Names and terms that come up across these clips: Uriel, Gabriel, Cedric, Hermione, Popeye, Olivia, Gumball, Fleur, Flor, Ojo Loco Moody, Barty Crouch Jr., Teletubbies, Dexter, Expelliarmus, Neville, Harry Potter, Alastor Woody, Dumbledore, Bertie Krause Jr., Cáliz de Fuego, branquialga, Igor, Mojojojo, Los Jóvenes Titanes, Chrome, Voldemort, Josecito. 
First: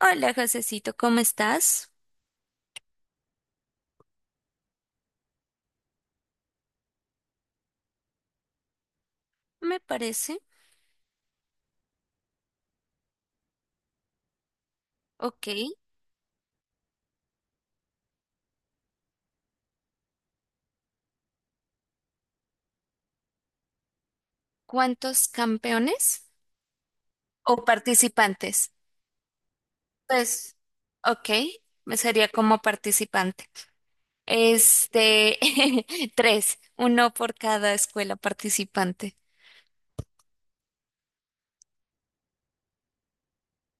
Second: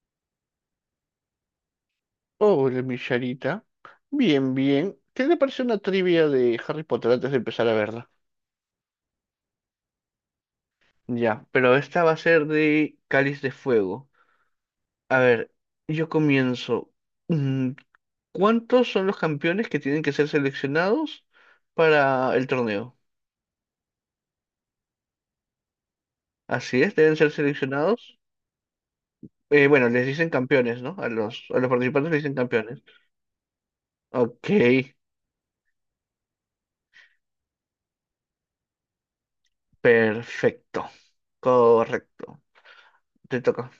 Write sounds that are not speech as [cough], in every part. Hola, Josecito, ¿cómo estás? Hola, mi Charita. Bien, bien. ¿Qué te parece una trivia de Harry Potter antes de empezar a verla? Me parece. Ya, pero esta va a ser de Cáliz de Fuego. A Ok. ver, yo comienzo. Mm, ¿Cuántos son los campeones que tienen que ser seleccionados para el torneo? ¿Cuántos campeones Así es, deben ser o seleccionados. participantes? Bueno, les dicen Pues, campeones, ¿no? A ok, a los me participantes les sería dicen como campeones. participante. Ok, Este, [laughs] tres, uno por cada escuela participante. perfecto. Correcto. Te toca.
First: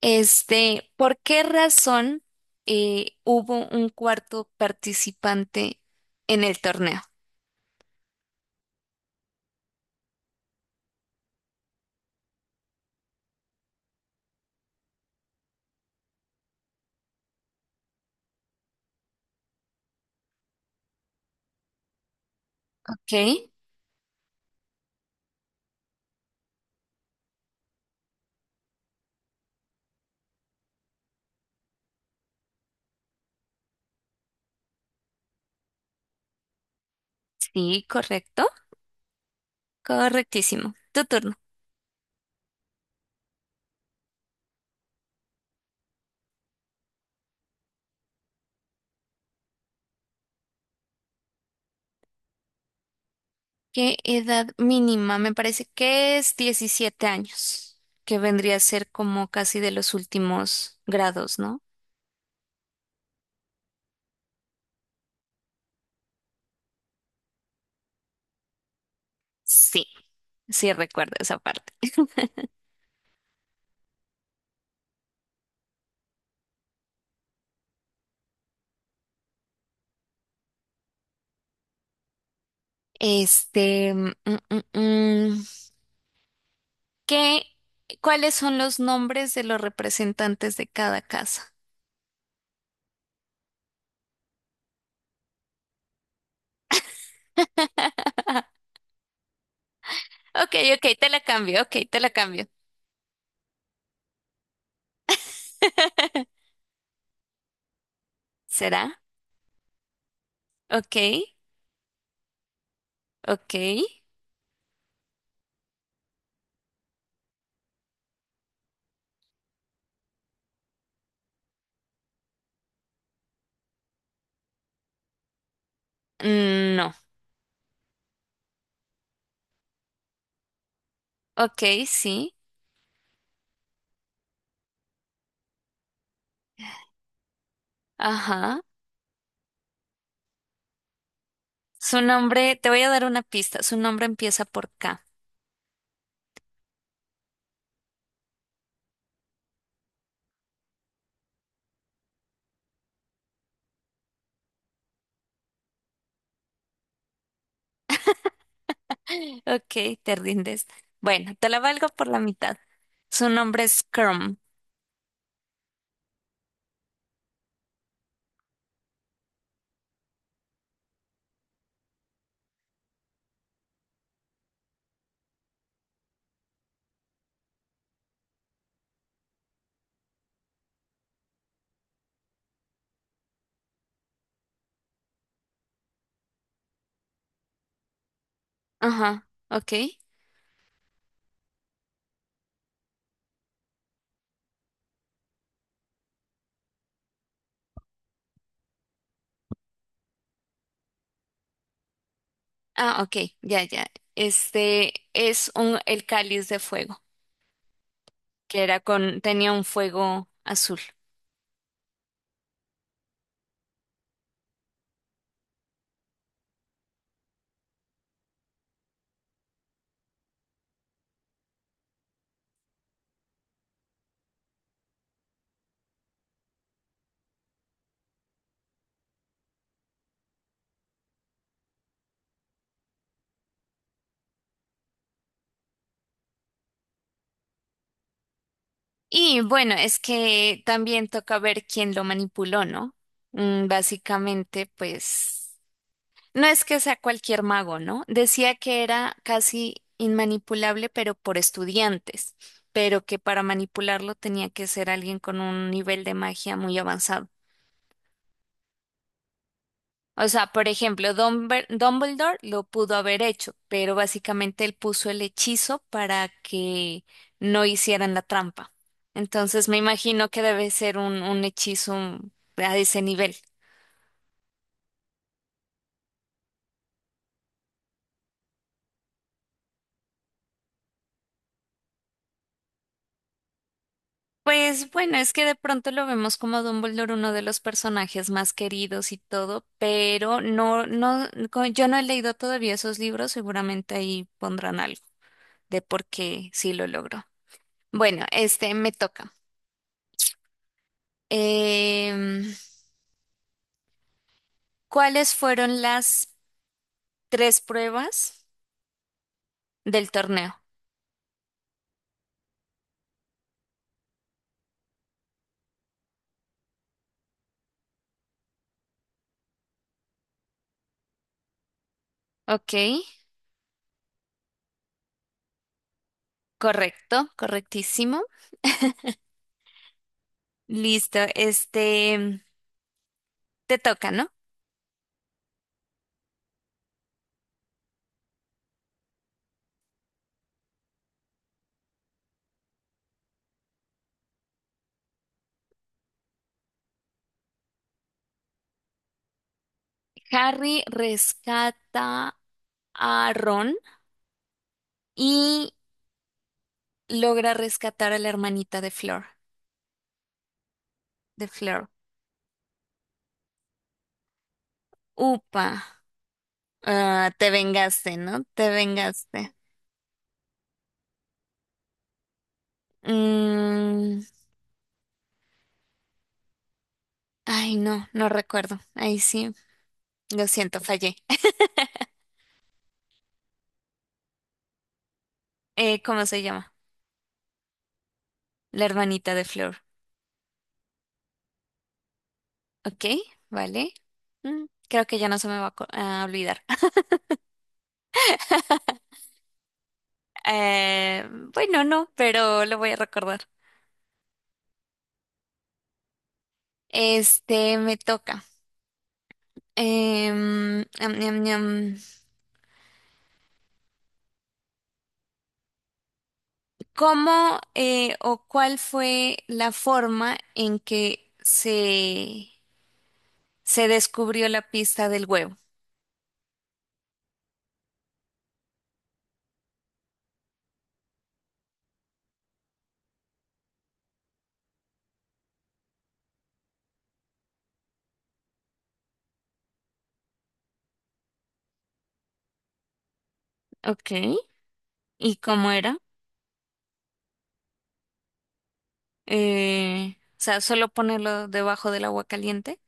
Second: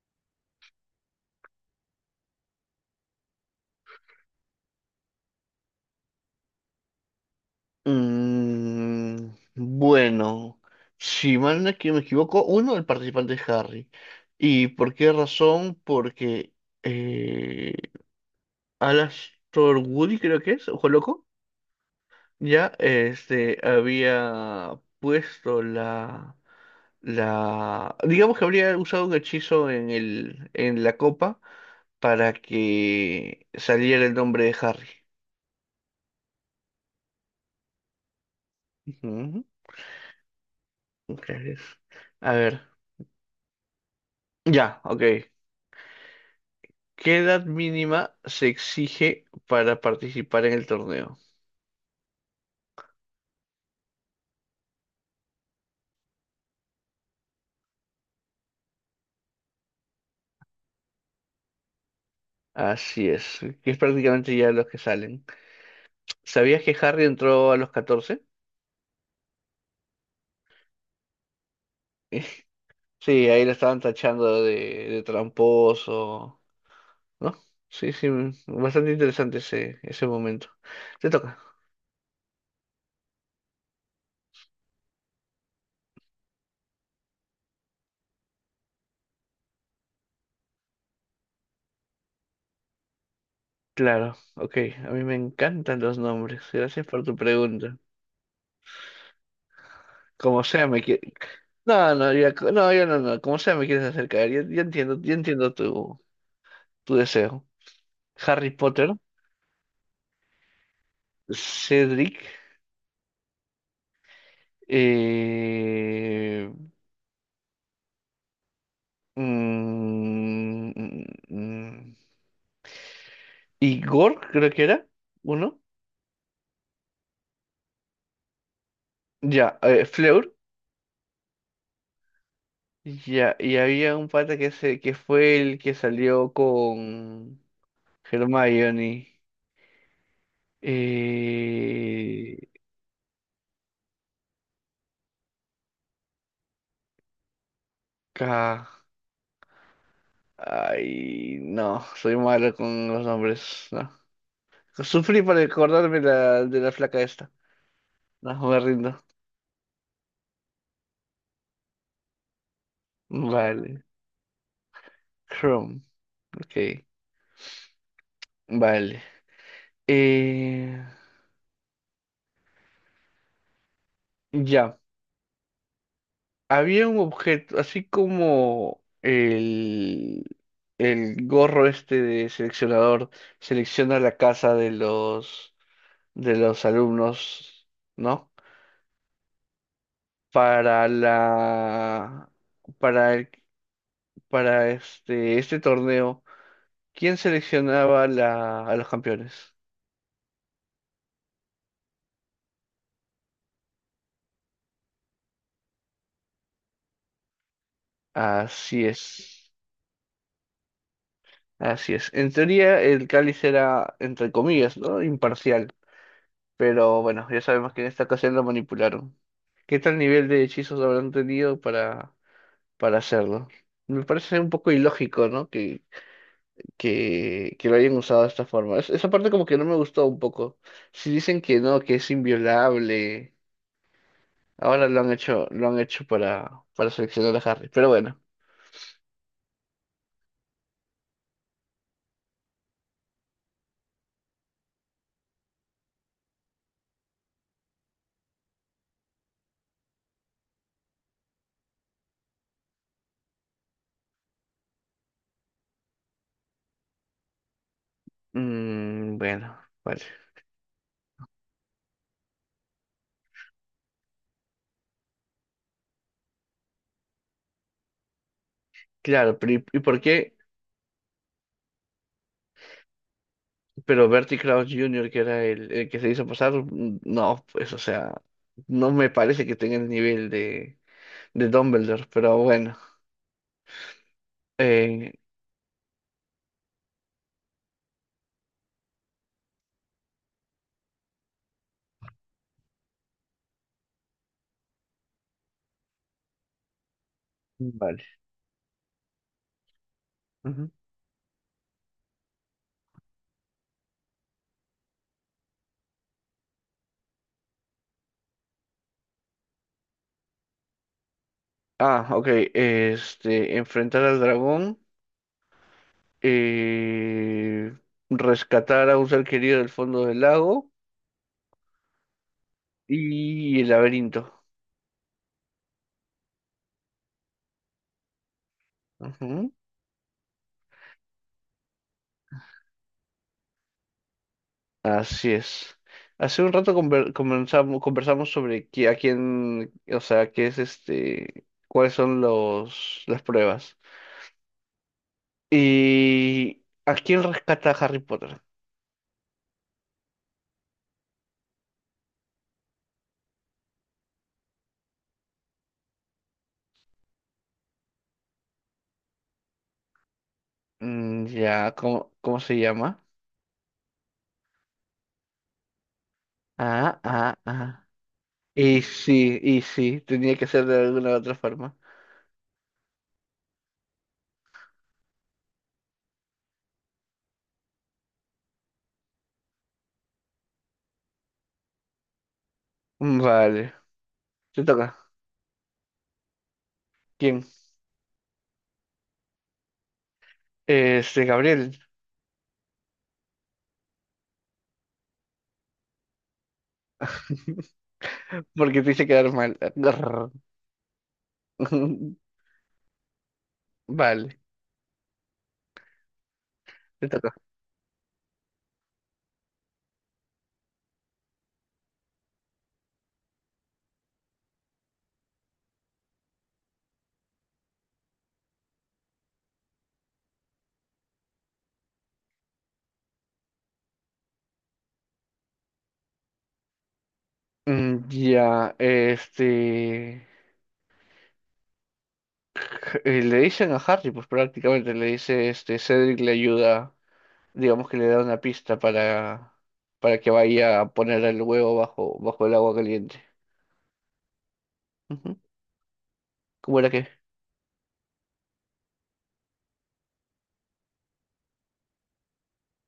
¿Por qué razón hubo un cuarto participante en el torneo? Mm, bueno, si mal no es que me equivoco, uno, el participante es Harry. ¿Y por qué razón? Porque eh, Alastor Woody, creo que es, ojo loco, ya Ok, este, había puesto la... Digamos que habría usado un hechizo en en la copa para que saliera el nombre de Harry. sí, correcto. Ujú, Correctísimo. Tu turno. claro es. A ver, ya, ok. ¿Qué edad mínima se exige para participar en el torneo? ¿Qué edad mínima? Me parece que es 17 años, que vendría a ser como casi de los últimos grados, ¿no? Así es, que es prácticamente ya los que salen. ¿Sabías que Harry entró a los 14? Sí, sí recuerdo esa parte. [laughs] Sí, ahí lo estaban tachando de tramposo, ¿no? Sí, sí, bastante interesante ese momento. Te toca. Este, mm, mm, mm, ¿qué, cuáles son los nombres de los representantes de cada casa? Claro, ok, a mí me encantan los nombres. Gracias por tu pregunta. Como Ok, sea, me ok, te quieres... la cambio, ok, No, te la no, ya, cambio. no, yo no, no, como sea, me quieres acercar. Yo entiendo [laughs] tu deseo. Harry ¿Será? Potter, Ok, Cedric, ok. eh, mm, mm, mm, Igor, creo que era, uno, No. ya, Fleur, Ok, sí. ya, y había un pata que, se, que fue el que salió con Ajá. Hermione, Su eh, nombre, te voy a dar una pista. Su nombre empieza por K. K, ay, no, soy malo con los nombres, no. Sufrí para acordarme la, de la flaca esta, no, me rindo, [laughs] Ok, te rindes. Bueno, te la valgo por la mitad. Su nombre vale, es Chrome. Chrome. Ok, vale. Eh, ya, había un objeto, así como el gorro este de seleccionador selecciona la casa de de los alumnos, ¿no? Ajá, ok. Para para para este, este torneo, ¿quién seleccionaba a los campeones? Ah, ok, ya, ya. Este es el cáliz de fuego, que era Así es, tenía un fuego azul. así es. En teoría, el cáliz era, entre comillas, ¿no? Imparcial. Pero bueno, ya sabemos que en esta ocasión lo manipularon. ¿Qué tal nivel de hechizos habrán tenido para hacerlo? Me parece un poco ilógico, ¿no? Que lo hayan usado de esta forma. Esa parte como que no me gustó un poco. Si dicen que no, que es inviolable, ahora lo han hecho para seleccionar a Harry. Pero bueno. Y bueno, es que también toca ver quién lo manipuló, ¿no? Mm, básicamente, pues. No es que sea cualquier mago, ¿no? Decía que era casi inmanipulable, pero por estudiantes, pero que para manipularlo tenía que ser alguien con un nivel de magia muy avanzado. Bueno, vale. O sea, por ejemplo, Dumbledore lo pudo haber hecho, pero básicamente él puso el hechizo para que no hicieran la trampa. Claro, pero Entonces me y por imagino qué? que debe ser un hechizo a ese nivel. Pero Bertie Krause Jr., que era el que se hizo pasar, mm, no, pues, o sea, no me parece que tenga el nivel de Dumbledore, pero bueno. Pues Eh, bueno, es que de pronto lo vemos como Dumbledore, uno de los personajes más queridos y todo, pero no, no, yo no he leído todavía esos libros, seguramente ahí pondrán algo de por qué sí lo logró. vale. Bueno, este me toca. Ujú. Em, ¿Cuáles fueron las tres pruebas del torneo? Ah, ok. Este, enfrentar al dragón, eh, rescatar a un ser querido del fondo del lago Ok, y el laberinto. correcto, correctísimo. Listo, este te toca, ¿no? Así es. Hace un rato comenzamos, conversamos sobre a quién, o sea, qué es este, cuáles son los, las pruebas. ¿Y a quién rescata Harry Potter? Harry rescata a Ron y logra rescatar a la hermanita de Flor, Mm, de ya, Flor. Cómo se llama? Upa, Ah, ah, ah, te ah. vengaste, ¿no? Te vengaste. Y sí, tenía que ser de alguna u otra forma. Mm, ay, no, no recuerdo. Ahí sí, lo siento, fallé. [laughs] Mm, vale, te toca. ¿Cómo se llama? ¿Quién? La hermanita de Flor. Este, Gabriel. Ok, vale. Mm, creo que ya no se me va a a olvidar. [laughs] [laughs] Porque te hice quedar mal. Eh, bueno, no, [laughs] pero lo voy a recordar. Vale, te toca. Este, me toca. Em, am, am, am. ¿Cómo o cuál fue la forma en que se descubrió la pista del huevo? Mm, ya, este, le dicen a Harry, pues prácticamente le dice, este, Cedric le ayuda, digamos que le da una pista para que vaya a poner el huevo bajo, bajo el agua caliente. Ok. Ujú. ¿Y cómo era? ¿Cómo era que? O sea, solo ponerlo debajo del agua caliente.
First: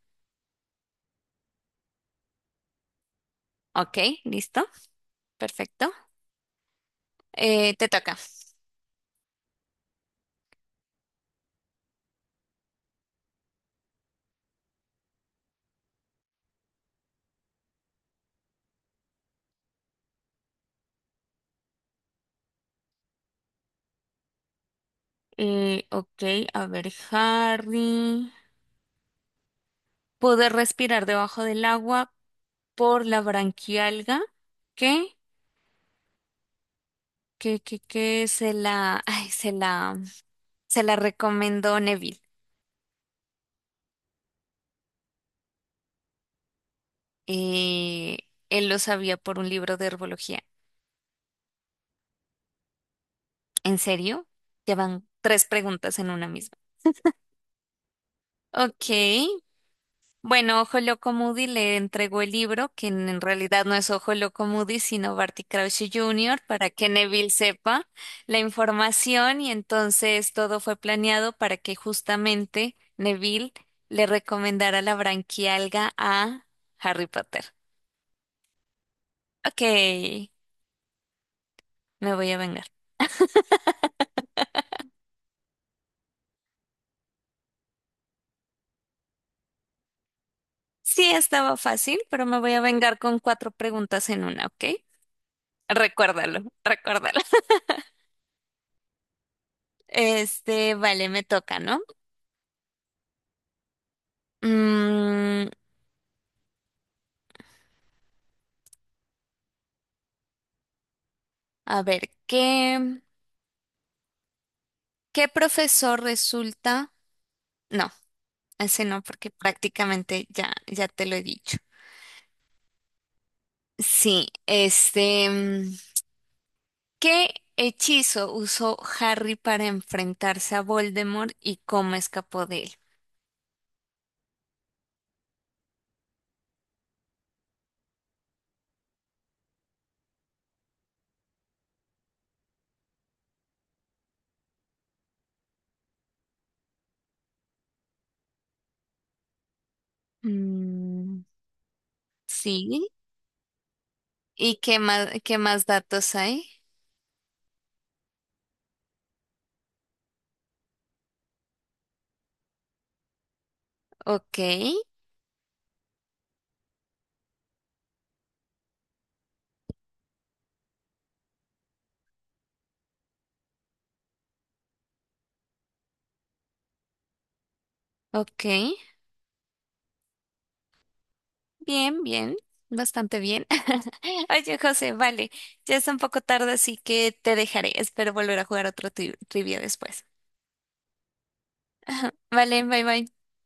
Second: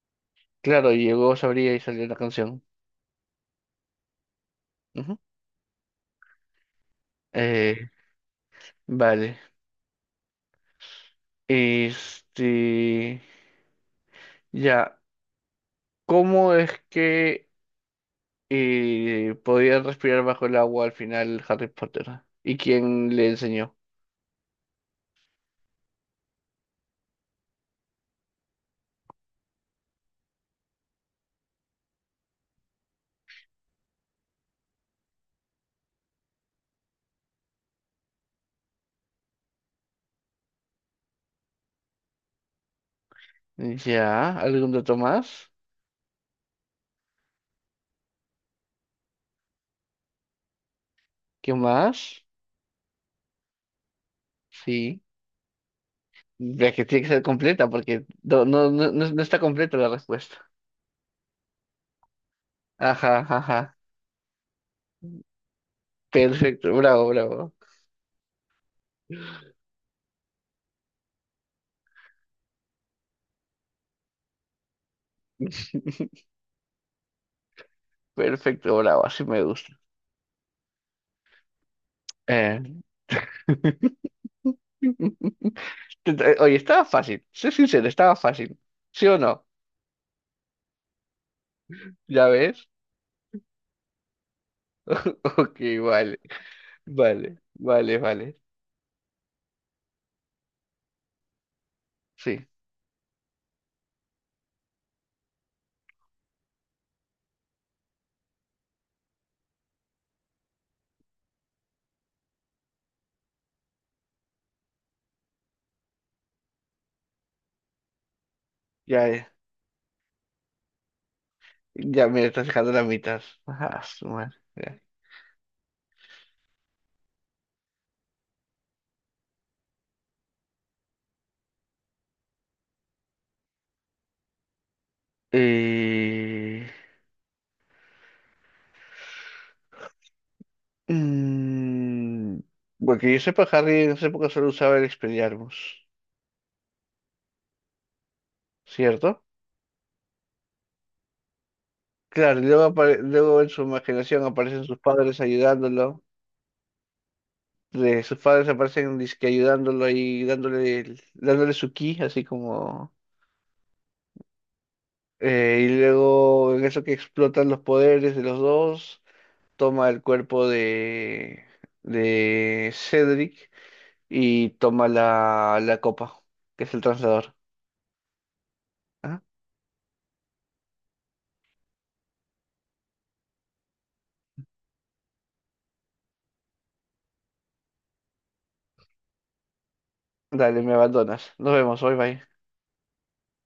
Claro, llegó, sabría y salió la canción. Ok, listo. Ujú. Perfecto. Eh, Te toca. vale, este, ya, ¿cómo es que podía respirar bajo el agua al final Harry Potter? ¿Y quién le enseñó? Ok, a ver, Harry. Poder respirar debajo del agua por la branquialga. Ok. Que se la, [laughs] ay, se la recomendó Neville. Ya, ¿algún dato más? Eh, él lo sabía por un libro de herbología. ¿Qué más? ¿En serio? Ya Sí, van tres preguntas en una misma. ya que tiene que ser completa porque no, no, Ok. no, no está completa la respuesta. Bueno, Ojo Loco Moody le entregó el libro, que Ajá, en realidad no ajá, es Ojo Loco Moody, sino Barty Crouch Jr., para perfecto, que bravo, Neville bravo. sepa la información y entonces todo fue planeado para que justamente Neville le recomendara la branquialga [laughs] a Harry Potter. Perfecto, bravo, así me Ok, gusta. me voy a Eh. vengar. [laughs] Oye, estaba fácil, soy sincero, estaba fácil. ¿Sí o no? Sí, estaba fácil, pero ¿Ya me voy a ves? [laughs] vengar con cuatro preguntas en una, ¿ok? Ok, vale, Recuérdalo, recuérdalo. vale, [laughs] vale, vale. Este, vale, me toca, ¿no? Sí, Mm, A ver, ¿ qué profesor resulta? No, ese no, ya, porque prácticamente ya, ya te lo he dicho. ya me estás dejando la mitad. Ajá, su Sí, madre, ya. ¿Qué hechizo usó Harry para enfrentarse a Voldemort y cómo escapó de él? Eh, mm, bueno, que yo sepa, Harry en esa época solo usaba el Expelliarmus, ¿cierto? Mm, Claro, y luego, sí, luego en su imaginación ¿y aparecen sus padres qué más ayudándolo. datos hay? De sus padres aparecen dizque ayudándolo y dándole, dándole su ki, así como... Ok, Eh, y luego en eso que explotan los poderes de los dos, toma el cuerpo de Cedric y toma la copa, que es el translador. ok. ¿Ah? Bien, bien, bastante bien. [laughs] Oye, José, vale, ya es un poco tarde, así que te dejaré. Espero volver a jugar otro trivia después. Dale, me abandonas. Nos vemos, bye bye. Vale, bye bye.